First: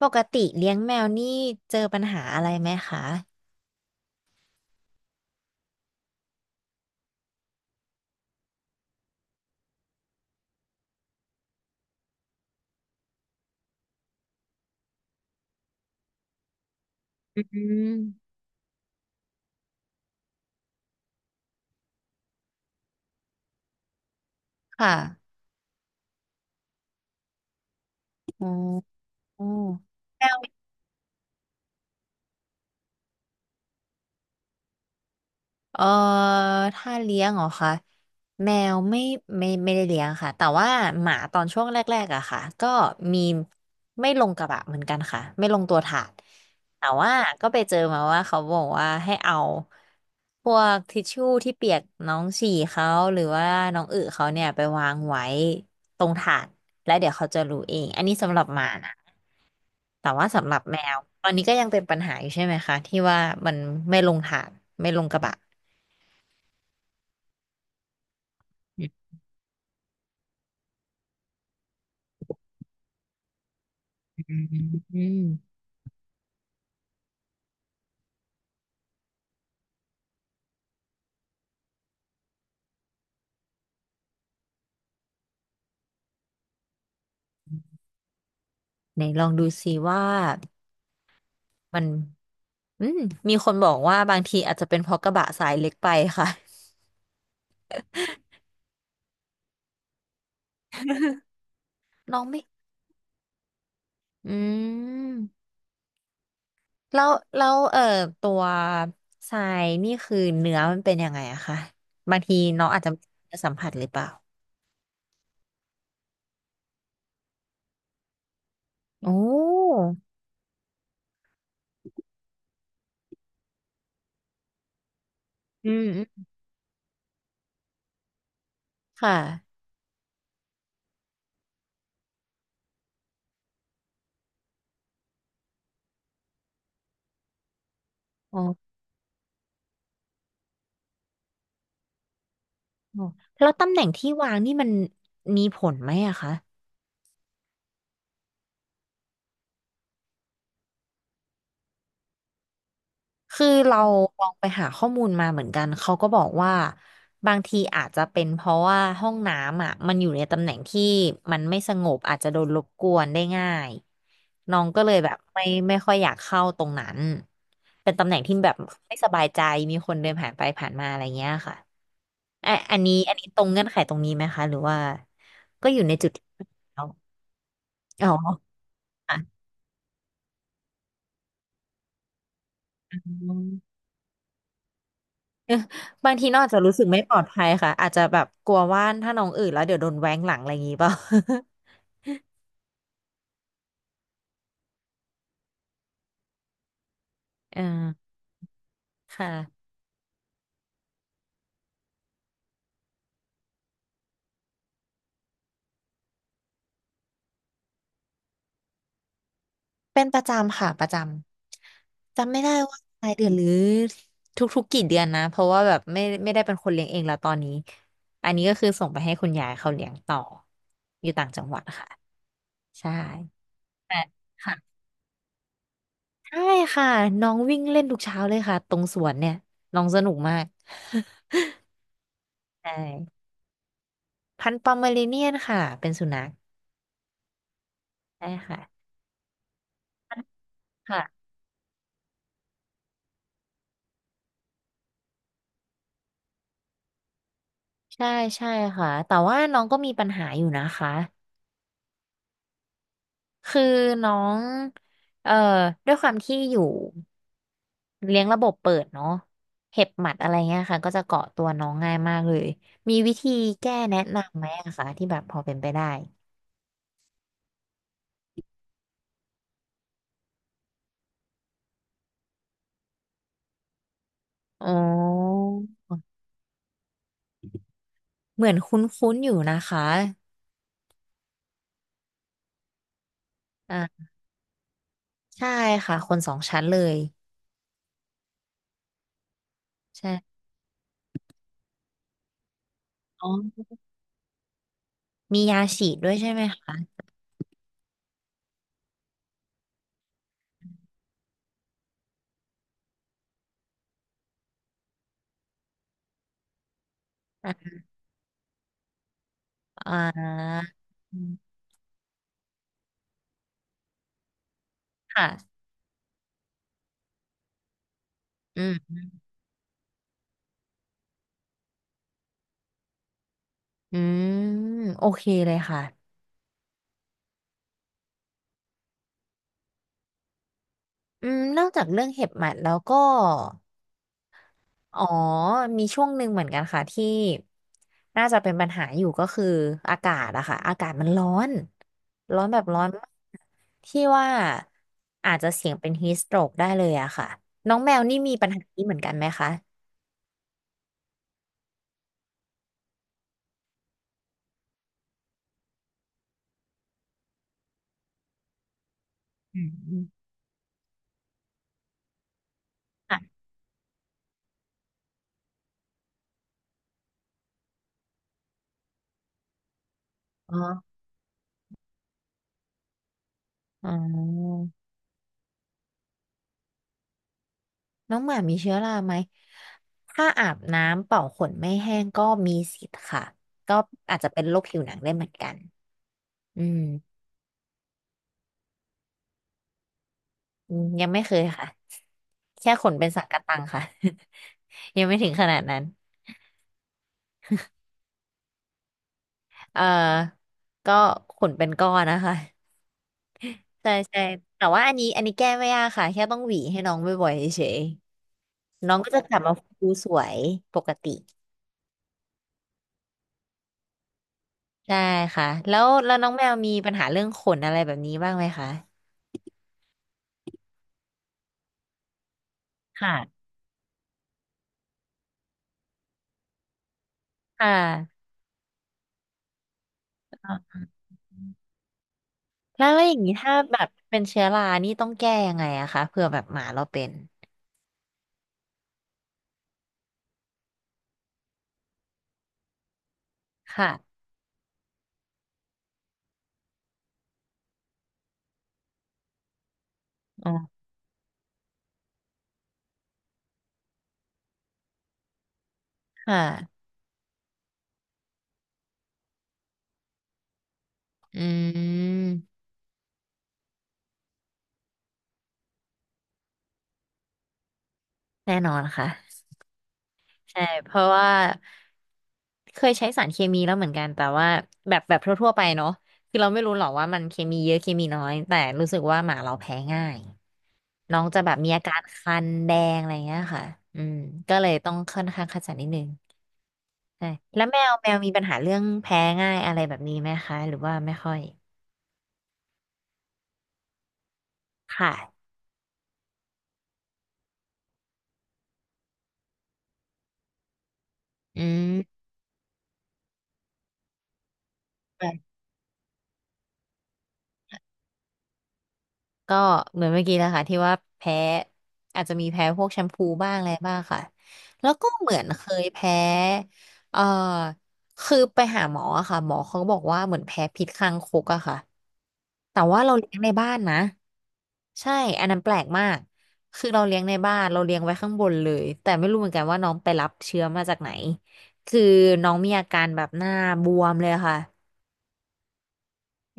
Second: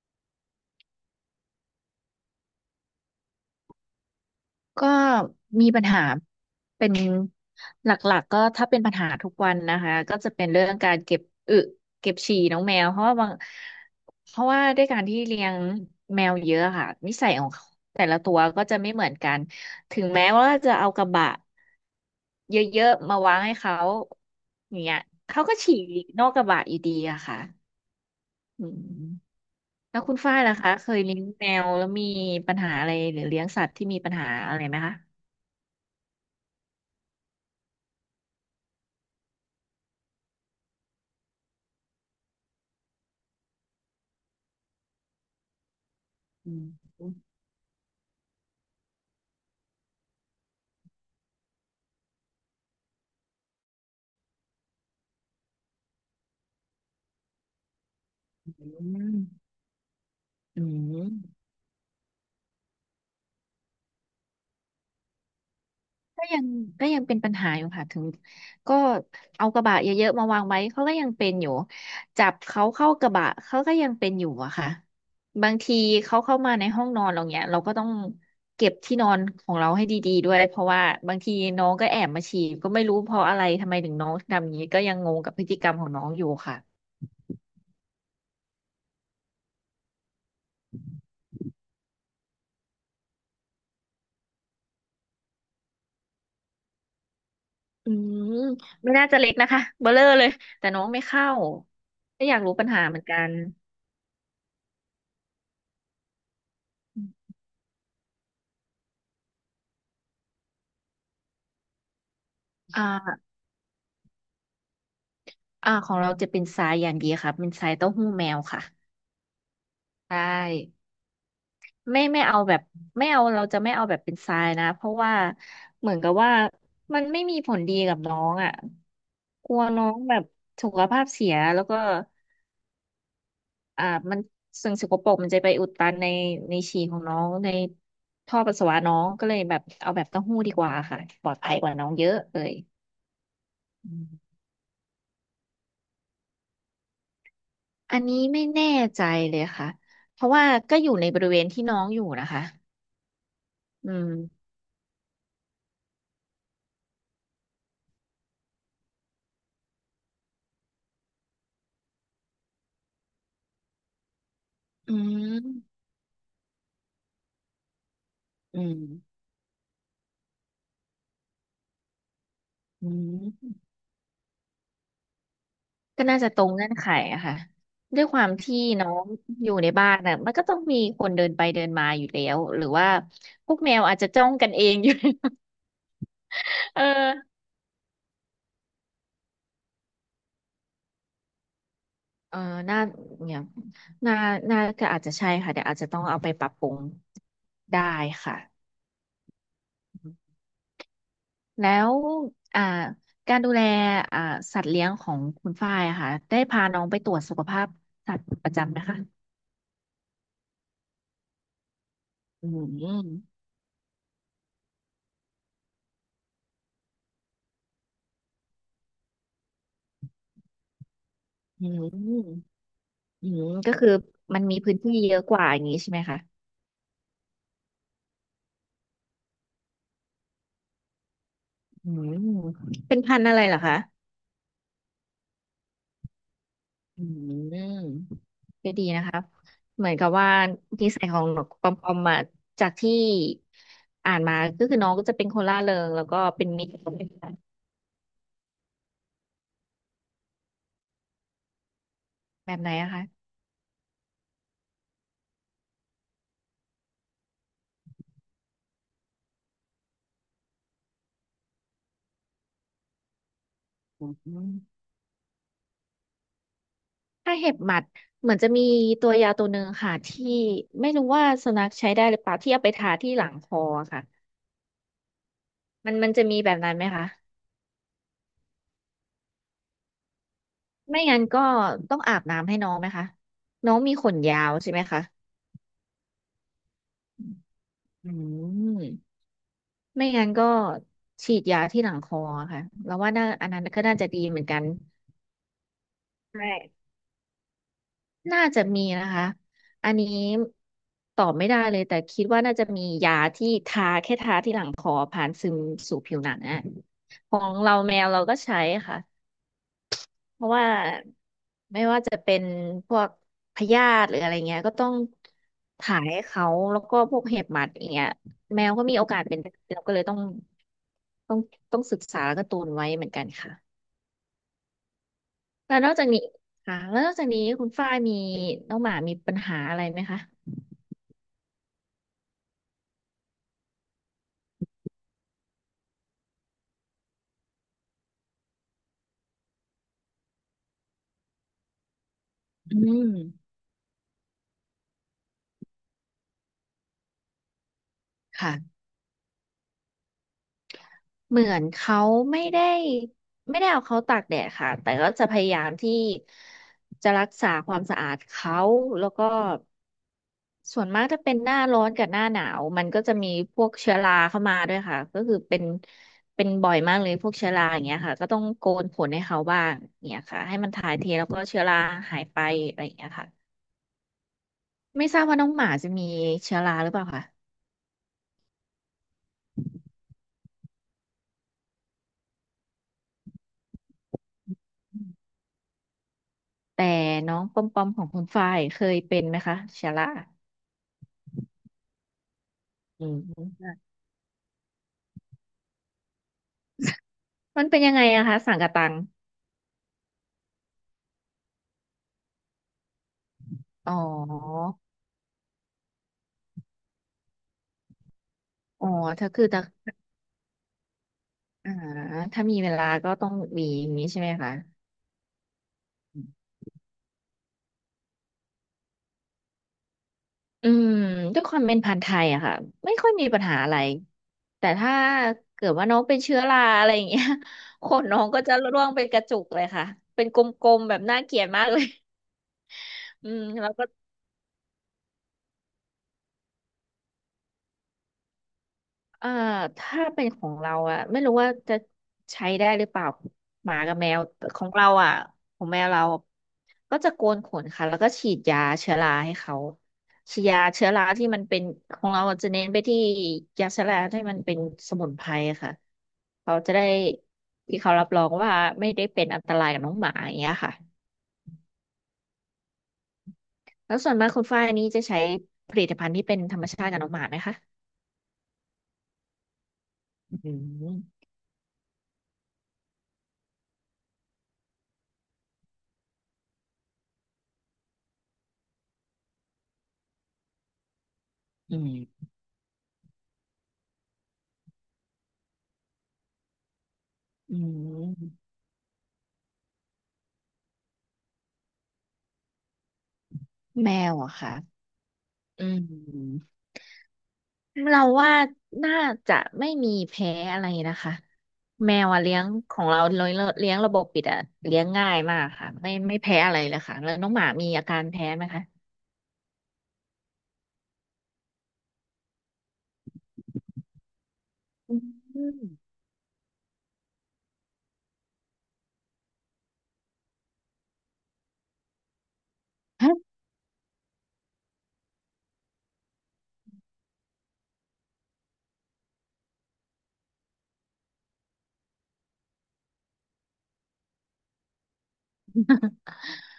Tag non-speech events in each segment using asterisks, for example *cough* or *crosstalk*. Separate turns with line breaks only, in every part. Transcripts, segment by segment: ปกติเลี้ยงแมวนี่เจอปัญหาอะไรไหมคะ
ก็มีปัญหาเป็นหลักๆก็ถ้าเป็นปัญหาทุกวันนะคะก็จะเป็นเรื่องการเก็บอึเก็บฉี่น้องแมวเพราะว่าด้วยการที่เลี้ยงแมวเยอะค่ะนิสัย
อื
ของแต่ละ
ม
ตัวก็จะไม่เหมือนกันถึงแม้ว่าจะเอากระบะเยอะๆมาวางให้เขาอย่าง
ค่ะ
เงี้ยเขาก็ฉี่นอกกระบะอยู่ดีอะค่ะอืม
อ๋อ
แล้วคุณ
แม
ฝ้า
ว
ยล่ะคะเคยเลี้ยงแมวแล้วมีปัญหาอะไรหรือเลี้ยงสัตว์ที่มีปัญหาอะไรไหมคะ
เออถ้าเลี้ยงเหรอคะแมวไม่ไม่ได้เลี้ยงค่ะแต่ว่าหมาตอนช่วงแรกๆอะค่ะก็มีไม่ลงกระบะเหมือนกันค่ะไม่ลงตัวถาด
อื
แต่
ม
ว่าก็ไปเจอมาว่าเขาบอกว่าให้เอาพวกทิชชู่ที่เปียกน้องฉี่เขาหรือว่าน้องอึเขาเนี่ยไปวางไว้ตรงถาดแล้วเดี๋ยวเขาจะรู้เองอันนี้สำหรับ
อื
หมานะ
ม
แต่ว่าสำหรับ
อื
แมวตอนนี้
ม
ก็ยังเป็นปัญหาอยู่ใช่ไหมคะที่ว่ามันไม่ลงถาดไม่ลงกระบะ
ก็ยังก็ยังเป็นปัญหาอยู่ค่ะถึงก็เอากระบะเยอะๆมาวางไว้เขาก็ยังเป็นอยู่จับเขาเข้ากระบะเขาก็ยังเป็นอยู่
อื
อะค่ะบา
ม
งทีเขาเข้ามาในห้องนอนเราเนี้ยเราก็ต้องเก็บที่นอนของเราให้ดีๆด้วยเพราะว่าบางทีน้องก็แอบมาฉี่ก็ไม่รู้เพราะอะไรทำไมถึงน้องทำอย่างนี้ก็ยังงงกับพฤติกรรมของน้องอยู่ค่ะ
ไหนลองดูสิว่ามันอืมมีคนบอกว่าบางทีอาจจะเป็นเพราะกระบะสายเล็กไปค่ะ
อืมไม่น่าจะเล็กนะคะเบลอเลยแต่น้องไม่เข้า
น้อ
ก็
ง
อยา
ไม่
กรู้ปัญหาเหมือนกัน
อืมแล้วแล้วตัวทรายนี่คือเนื้อมันเป็นยังไงอะคะบางทีน้องอาจจะ
อ่า
ไม่ได้สัมผัสหรือเปล่า
ของเราจะเป็นทรายอย่างดีค่ะเป็นทรายเต้าหู้แมวค่ะ
โอ้
ใช่ไม่เอาแบบไม่เอาเราจะไม่เอาแบบเป็นทรายนะเพราะว่า
อืม
เหมือน
อื
กับ
ม
ว่ามันไม่มีผลดีกับน้องอ่ะ
ค
ก
่ะ
ลัวน้องแบบสุขภาพเสียแล้วก็อ่ามันสิ่งสกปรกมันจะไปอุดตันในในฉี่ของน้องใน
อ๋
ท่อปัสสา
อ
วะน้องก็เลยแบบเอาแบบเต้าหู้ดีกว่าค่ะปลอดภัยกว่าน้องเยอะเลย
แล้วตำแหน่ง
อื
ที่
ม
วางนี่มันมีผลไหมอะคะ
อันนี้ไม่แน่ใจเลยค่ะเพราะว่าก็อยู่ในบริเวณที่น้องอยู่นะคะ
คือเรา
อื
ลองไป
ม
หาข้อมูลมาเหมือนกันเขาก็บอกว่าบางทีอาจจะเป็นเพราะว่าห้องน้ำอ่ะมันอยู่ในตำแหน่งที่มันไม่สงบอาจจะโดนรบกวนได้ง่ายน้องก็เล
อื
ยแบบไม่
ม
ค่อยอยากเข้าตรงนั้นเป็นตำแหน่งที่แบบ
อืม
ไม่สบายใจมีคนเดินผ่านไปผ่านมาอะไรเงี้ยค่ะอ่ะอัน
อื
นี้อันนี้ตรงเงื่อ
ม
นไขตรงนี้ไหมคะหรือว่าก็อยู่ใน
ก็
จุด
น่า
ที่
จะตรงเงื่อน
แล้
ไข
ว
อะค่ะด้ว
อ๋
ย
อ
ความที่น้อง
ค่ะ
อยู่ในบ้านน่ะมันก็ต้องมีคนเดินไปเดินมาอยู่แล้ว หรือว่าพวกแมวอาจจะจ้องกันเองอยู่ *laughs*
บางทีน้องอาจจะรู้
เอ
สึกไม่ปลอด
อ
ภัยค่ะอาจจะแบบกลัวว่าถ้าน้องอื่นแล้วเดี๋ยวโดนแว้งหลังอะไรอย่างงี้เปล่า
เออน่าเนี่ยน่าน่าก็อาจจะใช่ค่ะเดี๋ยวอาจจะต้องเอาไปปรับปรุง
*laughs* เออ
ได้ค่ะ
ค่ะ
แล้วอ่าการดูแลอ่าสัตว์เลี้ยงของคุณฝ้ายอะค่ะได้พาน้องไปตรวจสุขภาพสัตว์ประจำไหมคะ
เป็นประจำค่ะประจำจำไม่
อื
ได้ว่า
ม
รายเดือนหรือทุกๆกี่เดือนนะเพราะว่าแบบไม่ได้เป็นคนเลี้ยงเองแล้วตอนนี้อันนี้ก็คือส่งไปให้คุณยายเขาเลี้ยงต่ออยู่ต่างจังหวัด
อื
ค่ะ
ม
ใช่
อืมก็คือ
แต่
มันมีพื้
ค่ะ
นที่เยอะกว่าอย่างนี้ใช่ไหมคะ
ใช่ค่ะน้องวิ่งเล่นทุกเช้าเลยค่ะตรงสวนเนี่ยน้องสนุกมาก
อืม
*laughs* ใช่
เป็นพันธุ์อะไรเหรอคะ
*laughs* พันธุ์ปอมเมอเรเนียนค่ะเป็นสุนัข
อืม
ใช่ค่ะ
ก็ดีนะคะเหมือนกับว่านิสัยขอ
ค่ะ
งนกปอมปอมมาจากที่อ่านมาก็คือน้องก็จะเป็นคนร่าเริงแล้วก็เป็นมิตร
ใช่ใช่ค่ะแต่ว่าน้องก็มีปัญหาอยู่นะคะ
แบบไหนอะคะ
คือน้องเอ่อด้วยความที่อยู่เลี้ยงระบบเปิดเนาะเห็บหมัดอะไรเงี้ยค่ะก็จะเกาะตัวน้องง่ายมากเลยมีวิธีแก้แนะ
อื
นำไหม
ม
อะคะที่แบบพอเป็นไปได้
ถ้าเห็บหมัดเหมือนจะมีตัวยาตัวหนึ่งค่ะที่ไม่รู้ว่าสุนัขใช้ได้หรือเปล่าที่เอาไปทาที่หลังคอค่ะ
อ๋อ
มันมันจะมีแบบนั้นไหมคะ
เหมือนคุ้นๆอยู่นะคะ
ไม่งั้นก็ต้องอาบน้ำให้น้องไหมคะน้
อ่
องมี
า
ขนยาวใช่ไหมคะ
ใช่ค่ะคนสองชั้นเลย
อืมไม่งั้น
ใช่
ก็ฉีดยาที่หลังคอค่ะแล้วว่า
อ๋
น่าอันนั้น
อ
ก็น่าจะดีเหมือนกัน
มียาฉีดด้วยใช่
ใช
ไหม
่
คะ
น่าจะมีนะคะอันนี้ตอบไม่ได้เลยแต่คิดว่าน่าจะมียาที่ทาแค่ทาที่หลังคอผ่านซึมสู่ผิวหนังอะขอ
อ่
งเรา
า
แมวเราก็ใช้ค่ะ
อ่
เพราะ
า
ว่าไม่ว่าจะเป็นพวกพยาธิหรืออะไรเงี้ยก็ต้อง
ค่ะ
ถ่ายให้เขาแล้วก็พวกเห็บหมัดอย่างเงี้ย
อื
แมวก็มี
ม
โอกาสเป็นเราก็เลยต้องต้องศึกษาแล้วก็ตูนไว้เหมือนกันค่ะ
อืมโอเคเลย
แล้ว
ค่ะ
นอกจากนี้ค่ะแล้วนอกจากนี้คุณฝ้ายมีน้องหมามีปัญหาอะไรไหมคะ
อืมนอกจากเรื่องเห็บหมัดแล้วก็อ๋อมีช่วงหนึ่งเหมือนกันค่ะที่น่าจะเป็นปัญหาอยู่ก็คืออากาศอะค่ะอากาศมันร้อนร้อนแบบ
อื
ร้อนมาก
ม
ที่ว่าอาจจะเสี่ยงเป็นฮีสโตรกได้เลยอะค่ะน้องแมวนี่มีปัญหา
ค่ะ
นี้เหมือนกันไหมคะ
เหมือนเขาไม่ได้ไม่ได้เอาเขาตากแดดค่ะแต่ก็จะพยายามที่จะรักษาความสะอาดเขาแล้วก็
อืม
ส่วนมากถ้าเป็นหน้าร้อนกับหน้าหนาวมันก็จะมี
ค่ะ
พวกเชื้อราเข้ามาด้วยค่ะก็คือเป็นเป็นบ่อยมากเลยพวกเชื้อราอย่างเงี้ยค่ะก็ต้องโกนขนให้เขาบ้างเนี่ยค่ะ
อ๋
ให้มันถ่าย
อ
เทแล้วก็เชื้อราหายไปอะไรอย่างเงี้ยค่ะ
อ๋อ
ไม่ทราบว่าน้องหมาจะมีเชื้อราหรือเปล่าคะ
น้องหมามีเชื้อราไหมถ้าอาบน้ำเป่าขนไม่แห้งก็มีสิทธิ์ค่ะ ก็อาจจะเป็นโรคผิวหนังได้เหมือนกันอื
แต่
ม
น้องปอมปอมของคุณฝ้ายเคยเป็นไหมคะเชื้อรา
อืมยังไม่เคยค่ะแค่ขน
อื
เป็นสังกะตังค่ะ
ม
*laughs* ยังไม่ถึงขนาดนั้น
มันเป็นยังไงอะคะสังกะตัง
เอ่อก็ขนเป็นก้อนนะคะใช่
อ๋อ
ใช่แต่ว่าอันนี้แก้ไม่ยากค่ะแค่ต้องหวีให้น้องบ่อยๆเฉย
อ๋
ๆ
อ
น้องก็จะ
ถ้า
กลับ
คือ
มา
ถ้า
ฟูสวยปกติ
อ่าถ้ามีเวลาก็ต้องมีอย่างนี้ใช่ไหมคะ
ใช่ค่ะแล้ว
อื
น้องแมวมีปัญหาเรื่องขนอะไรแบบนี้บ้างไหมคะ
อืมด้วยความเป็นพันธุ์ไทยอะค่ะไม่ค่อยมีปัญ
ค่ะ
หาอะไรแต่ถ้าเกิดว่าน้องเป็นเชื้อราอะไรอย่างเงี้ย
ค่
*laughs* ขนน้อ
ะ
งก็จะร่วงเป็นกระจุกเลยค่ะเป็นก
อ่
ล
ะ
มๆแบบน่าเกลียดมากเลย
แล้วอย่าง
อื
นี้
ม
ถ้า
แล้ว
แบ
ก็
บเป็นเชื้อรานี่ต้องแก้ยังไงอะคะเผื่อแบบหมาเราเป็น
เอ่อถ้าเป็นของเราอะไม่รู้ว่าจะใช้ได้หรือเปล่าหมา
ค่ะ
กับแมวแต่ของเราอะของแมวเราก็จะโกนขนค่ะแล้วก็ฉีดยาเชื้อราให้เขาฉีด
อ๋
ยา
อ
เชื้อราที่มันเป็นของเราจะเน้นไปที่ยาเชื้อราที่มันเป็นสมุนไพรค่ะ
ค่
เขาจะได้
ะ
ที่เขารับรองว่าไม่ได้เป็นอันตรายกับน้องหมาอย่างเงี้ยค่ะ
อืม
แล้วส่วนมากคุณฝ้ายนี่จะใช้ผลิตภัณฑ์ที่เป็นธรรมชาติกับน้องหมาไหมคะ
แน่นอนค่ะ
อื
ใช่เพราะ
ม
ว่าเคยใช้สารเคมีแล้วเหมือนกันแต่ว่าแบบทั่วๆไปเนาะคือเราไม่รู้หรอกว่ามันเคมีเยอะเคมีน้อยแต่รู้สึกว่าหมาเราแพ้ง่ายน้องจะแบบมี
อื
อาการ
ม
คันแดงอะไรเงี้ยค่ะอืมก็เลยต้องค่อนข้างคัดสรรนิดนึง ใช่
อื
แล้วแมวมี
ม
ปัญหาเรื่องแพ้ง่ายอะไรแบบนี้ไหมคะหรือว่าไม่ค่อย
แมวอะค่ะ
ค่ะ
อืมเราว่าน่าจะไม่มีแพ้อะไรนะคะ
อื
แมวอะ
ม
เลี้ยงของเราเลี้ยงเลี้ยงระบบปิดอะเลี้ยงง่ายมาก
ค่ะ
ค่ะไม่แพ้อะไรเลยค่ะแล้วน้องหมามีอาการแพ้ไหมคะ
ก็เหมือนเมื่อกี้แล้วค่ะที่ว่าแพ้อาจจะมีแพ้พวกแชมพูบ้างอะไรบ้างค่ะแล้ว
อื
ก็เหมือน
ม
เคยแพ้เอ่อคือไปหาหมออะค่ะหมอเขาก็บอกว่าเหมือนแพ้พิษคางคกอะค่ะแต่ว่า
*laughs*
เรา
ฮะ
เลี้ยงในบ้านนะ ใช่ อันนั้นแปลกมาก คือเราเลี้ยงในบ้าน เราเลี้ยงไว้ข้างบนเลย แต่ไม่รู้เหมือนกันว่าน้องไปรับเชื้อมาจากไหน คือน้องมีอาการแบบหน้าบวมเลยค่ะ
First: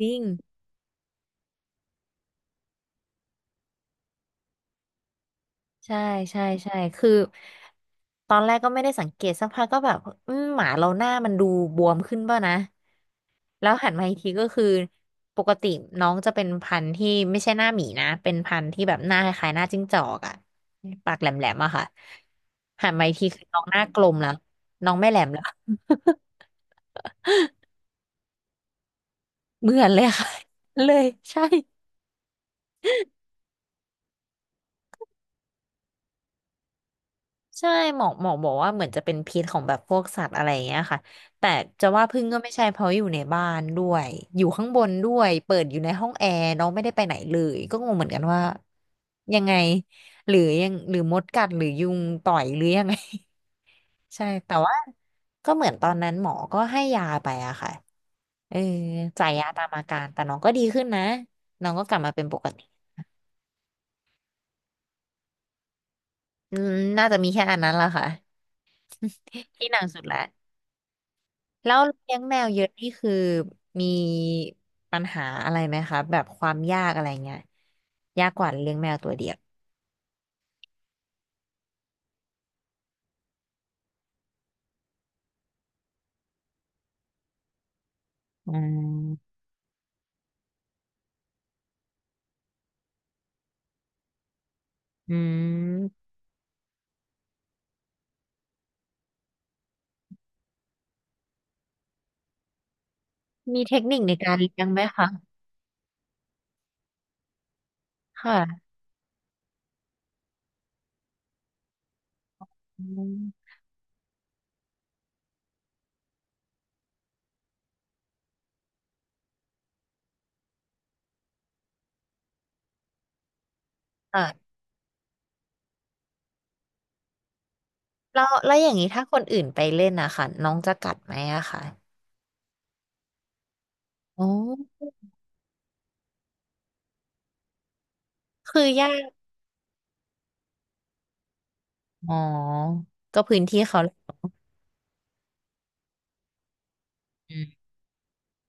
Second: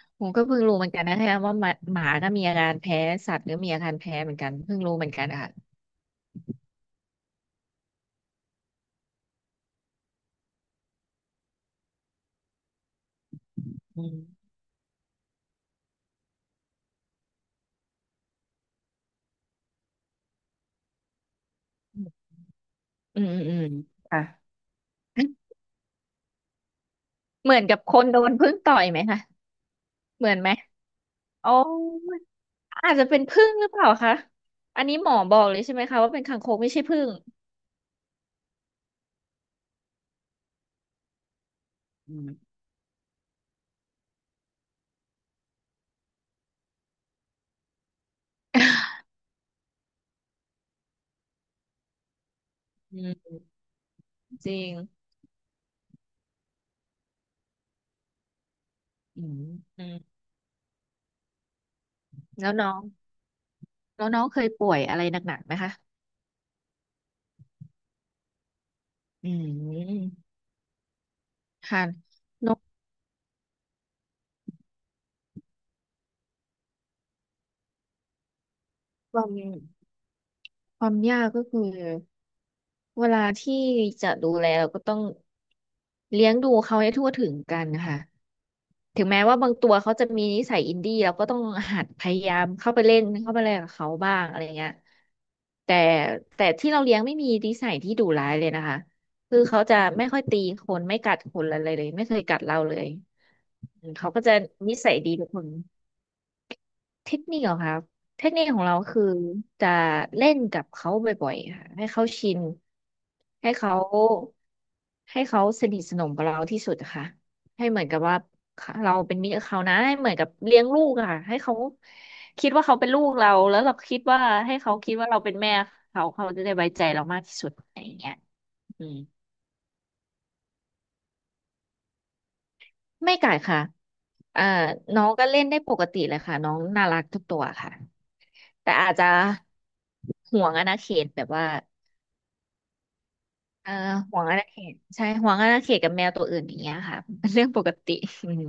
จริง
ผมก็เพิ่งรู้เหมือนกันนะคะว่าหมาก็มีอาการแพ้สัตว์ก็มีอาการแพ้เหมือนกันเพิ่งรู้เหมือนกันอะค่ะ
ใช่ใช่ใช่คือตอนแรกก็ไม่ได้สังเกตสักพักก็แบบหมาเราหน้ามันดูบวมขึ้นป่ะนะแล้วหัน
อื
มาอีกทีก็
ม
คือปกติน้องจะเป็นพันธุ์ที่ไม่ใช่หน้าหมีนะเป็นพันธุ์ที่แบบหน้าคล้ายๆหน้าจิ้งจอกอะปากแหลมๆอะค่ะหันมาอีก
อื
ที
มอืม
คือ
อื
น้อ
ม
งหน้ากลม
ค่ะ
แล้วน้องไม่แหลมแล้
*laughs*
ว *laughs*
เหมือนกับคนโดนผึ้งต่อยไหมคะ
เหมือนเลย
เห
ค่ะ
มือนไหม
*laughs* เลยใช่
โอ้ อาจจะเป็นผึ้งหรือเปล่าคะ อันนี้หมอบอกเลยใช่ไหมคะว่าเป็นคางคกไม่ใช่ผึ้ง
ใช่หมอบอกว่าเหมือนจะเป็นพิษของแบบพวกสัตว์อะไรอย่างเงี้ยค่ะแต่จะว่า
อื
พึ่งก็
ม
ไม่ใช่เพราะอยู่ในบ้านด้วยอยู่ข้างบนด้วยเปิดอยู่ในห้องแอร์น้องไม่ได้ไปไหนเลยก็งงเหมือนกันว่ายังไงหรือยังหรือมดกัดหรือยุงต่อยหรือยังไง
อืม
*laughs* ใช่
จ
แต่
ริง
ว่าก็เหมือนตอนนั้นหมอก็ให้ยาไปอะค่ะเออ
อื
จ่าย
ม
ยาตามอา
อืม
การแต่น้องก็ดีขึ้นนะน้องก็กลับมาเป็นปก
แล้ว
ติ
น้องแล้วน้องเคยป่วยอะไรหนักๆไหมคะ
อืมน่าจะมีแค่อันนั้นละค่ะ
อื
ที่หนักสุด
ม
ละ แล้ว
ค่ะ
เลี้ยงแมว
น้อง
เยอะนี่คือมีปัญหาอะไรไหมคะแบบความยากอะไรเงี้ยยากกว่าเลี้ยงแมวตัว
ค
เดี
วา
ยว
มความยากก็คือเวลาที่จะดูแลเราก็ต้องเลี้ยงดูเขาให้ทั่วถึงกันค่ะ
อื
ถึงแม้
ม
ว่าบางตัวเขาจะมีนิสัยอินดี้เราก็ต้องหัดพยายามเข้าไปเล่นกับเขาบ้างอะไรเงี้ย
อื
แต่
ม
แต่ที่เราเลี้ยงไม่มีนิสัยที่ดุร้ายเลยนะคะคือเขาจะไม่ค่อยตีคนไม่กัดคนอะไรเลยไม่เคยกัดเราเลย
มี
อื
เทค
ม
นิค
เขา
ใน
ก็
กา
จะ
รเลี้ยง
นิ
ไหม
สัย
คะ
ดีทุกคน เทคนิคเหรอครับเทค
ค่ะ
นิคของเราคือจะเล่นกับเขาบ่อยๆค่ะให้เขาชิน
อืม
ให้เขาให้เขาสนิทสนมกับเราที่สุดอะค่ะให้เหมือนกับว่าเราเป็นมิตรกับเขานะให้เหมือนกับเลี้ยงลูกอะค่ะให้เขาคิดว่าเขาเป็นลูกเราแล้วเราคิดว่าให้
ค่ะ
เขาคิดว่าเราเป็นแม่เขาจะได้ไว้ใจเรามากที่สุดอะไรอย่างเงี้ย
แล้วอย่าง
อื
นี้
ม
ถ้าคนอื่นไปเล่นนะคะน้องจะกัดไหมอะคะ
ไม่กัดค่ะ
อ๋อ
อ่าน้องก็เล่นได้ปกติเลยค่ะน้องน่ารักทุกตัวค่ะ
คือ
แต่
ยา
อาจจะ
ก
ห่วงอาณาเขตแบบว่า
อ๋อก็พื้นที่
เออ
เขาแหละ
ห่วงอาณาเขตใช่ห่วงอาณาเขตกับแมวตัวอื่นอย่างเงี้ยค่ะเป็นเรื่องปกติอืม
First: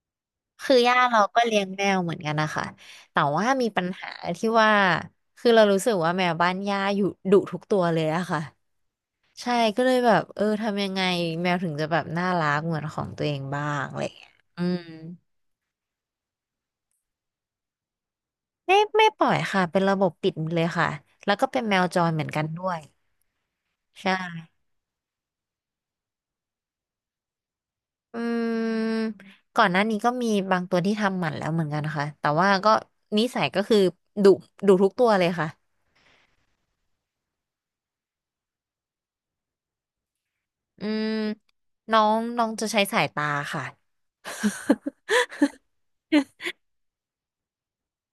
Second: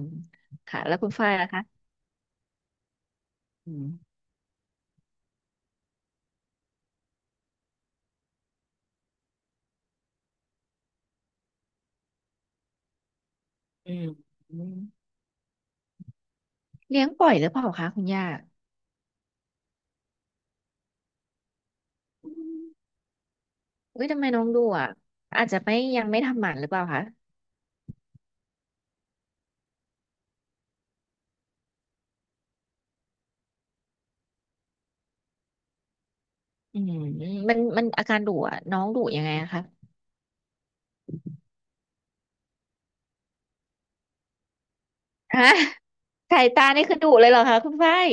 คือ
ค่ะแล้
ย่า
วคุณ
เรา
ฝ้าย
ก็
ล่ะ
เลี้ย
คะ
งแมวเหมือนกันนะคะแต่ว่ามี
อื
ปัญ
ม
หาที่ว่าคือเรารู้สึกว่าแมวบ้านย่าอยู่ดุทุกตัวเลยอะค่ะใช่ก็เลยแบบเออทำยังไงแมวถึงจะแบบน่ารักเหมือนของตัวเองบ้าง
อื
อะไร
ม
อย่างเงี้ย
อื
อื
ม
ม
เลี้ยงปล่อยหรือเปล่าคะคุณย่า
ไม่ปล่อยค่ะเป็นระบบปิดเลยค่ะแล้วก็เป็นแมวจรเหมือน
อื
กันด้
ม
วย
อุ้ยทำไมน้อ
ใช่
งดุอ่ะอาจจะไม่ยังไม่ทำหมันหรือเปล่าคะ
อืมก่อนหน้านี้ก็มีบางตัวที่ทำหมันแล้วเหมือนกันนะคะแต่ว่าก็นิสัยก็คือดุดุทุกตัวเลยค่ะ
อืมมันอาการดุอ่ะน้องดุยังไงอะคะ
อืมน้องน้องจะใช้สายตาค่ะ *laughs*
ฮะ *laughs* สายตานี่คือดุเลยเหรอคะคุณฝ้าย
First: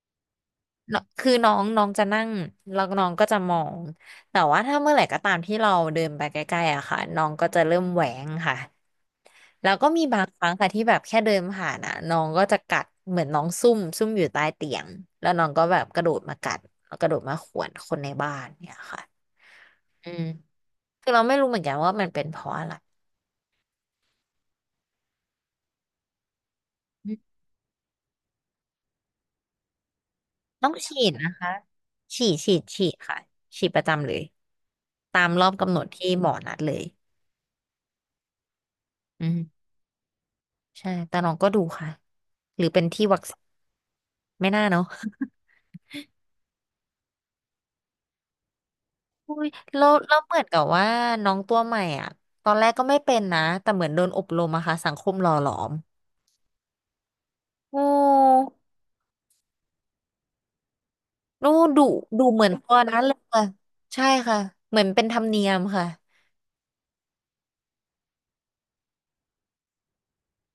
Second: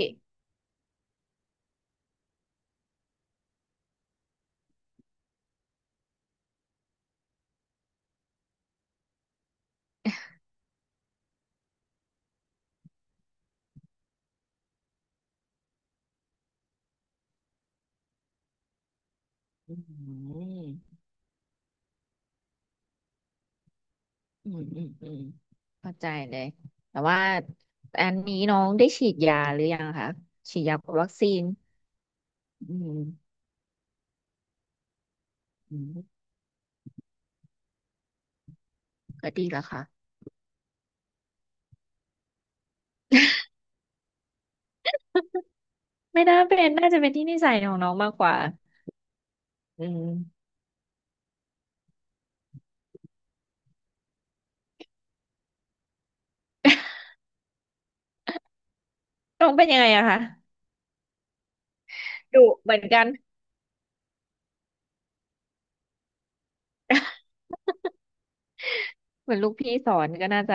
เนอะคือน้องน้องจะนั่งแล้วน้องก็จะมอง แต่ว่าถ้าเมื่อไหร่ก็ตามที่เราเดินไปใกล้ๆอะค่ะน้องก็จะเริ่มแหวงค่ะ แล้วก็มีบางครั้งค่ะที่แบบแค่เดินผ่านอะน้องก็จะกัดเหมือนน้องซุ่มอยู่ใต้เตียงแล้วน้องก็แบบกระโดดมากัดแล้วกระโดดมาข่วนคนในบ้านเนี่ยค่ะ
อื
อืม
ม
คือเราไม่รู้เหมือนกันว่ามันเป็นเพราะอะไร
อืมอืมอืมเข้าใจเลยแต่ว่าอันนี้น้องได้ฉีดยาหรือยังคะฉีด
ต้อง
ยากั
ฉี
บวัค
ด
ซี
นะ
น
คะฉีดฉีด
อื
ฉีด
ม
ค่ะฉีดประจำเลยตามรอบกำห
อื
นด
ม
ที่หมอนัดเลยอื
ก็ดีแล้
ม
วค่ะ
ใช่แต่น้องก็ดูค่ะหรือเป็นที่วัคซีนไม่น่าเนาะ
ไม่น่าเป็นน่าจะเป็นที่นิสัยของน้องมากกว่า
อุ้ย
อื
แล้ว
ม
แล้วเหมือนกับว่าน้องตัวใหม่อ่ะตอนแรกก็ไม่เป็นนะแต่เหมือนโดนอบรมอะค่ะสังคมหล่อหลอมโอ้
น้องเป็นยังไงอะคะ
ดูดูดูเห
ดุ
มือน
เห
ตั
มื
ว
อน
นั้
กั
น
น
เลยค่ะใช่ค่ะเหมือนเป็นธรรมเนียมค่ะ
เหมือนลูกพี่สอนก็น่าจะ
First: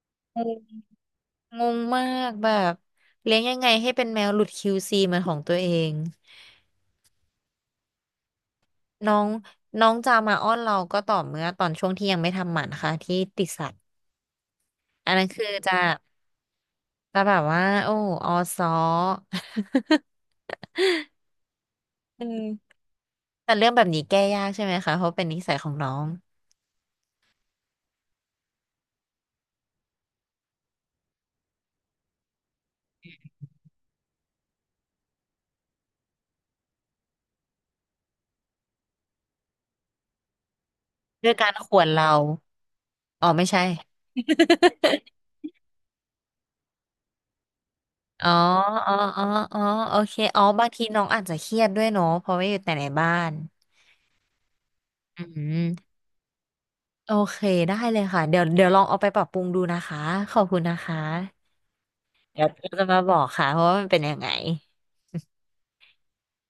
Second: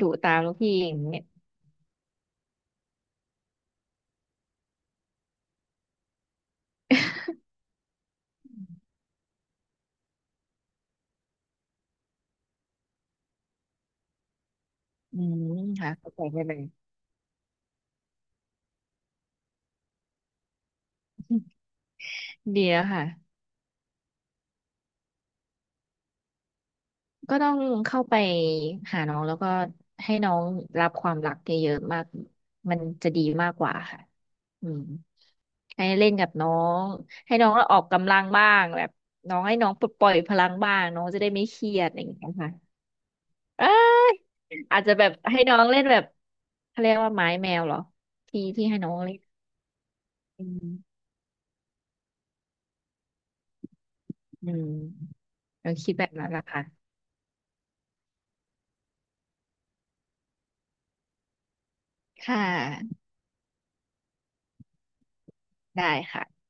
ดุตาม
ง
ลูกพี่
ง
อย่างเงี้ย
งงมากแบบเลี้ยงยังไงให้เป็นแมวหลุด QC เหมือนของตัวเอง น้องน้องจะมาอ้อนเราก็ต่อเมื่อตอนช่วงที่ยังไม่ทำหมันค่ะที่ติดสัตว์อัน
อื
นั้นคือ
ม
จะ
ค่ะเข้าใจได้เลย
จะแบบว่าโอ้ออซ้อ *laughs* อืม
*laughs* ดีแล้วค่ะ
แต่เรื่องแบบนี้แก้ยากใช่ไหมคะเพราะเป็นนิสัยของน้อง
ก็ต้องเข้าไปหาน้องแล้วก็ให้น้องรับความรักเยอะๆมากมันจะดีมากกว่าค่ะอืมให้เล่นกับน้อง ให้น้องออกกำลังบ้างแบบ น้องให้น้องปลดปล่อยพลังบ้างน้องจะ
ด้
ได้
วย
ไม่
การ
เครี
ข่
ย
ว
ด
น
อะไรอ
เรา
ย่างเงี้ยค่ะ
อ๋อไม่ใช่
เอ้ยอาจจะแบบให้น้องเล่นแบบเขาเรียกว่าไม้แมวเหรอ
*laughs* อ๋อ
ที่ที่ให้น้
อ๋
อ
อ
งเล่
อ๋
น
ออ๋อโอเคอ๋อ
อื
บา
ม
งทีน้องอาจจะเครียดด้วยเนาะเพราะว่าอยู่แต่ในบ้าน
อืม
อืม
เราคิดแบบนั้นละค่ะ
โอเคได้เลยค่ะเดี๋ยวลองเอาไปปรับปรุงดูนะคะขอบคุณนะคะ
ค่ะ
เดี๋ยวเราจะมาบอกค่ะเพราะว่ามันเป็นยังไง
ได้ค่ะ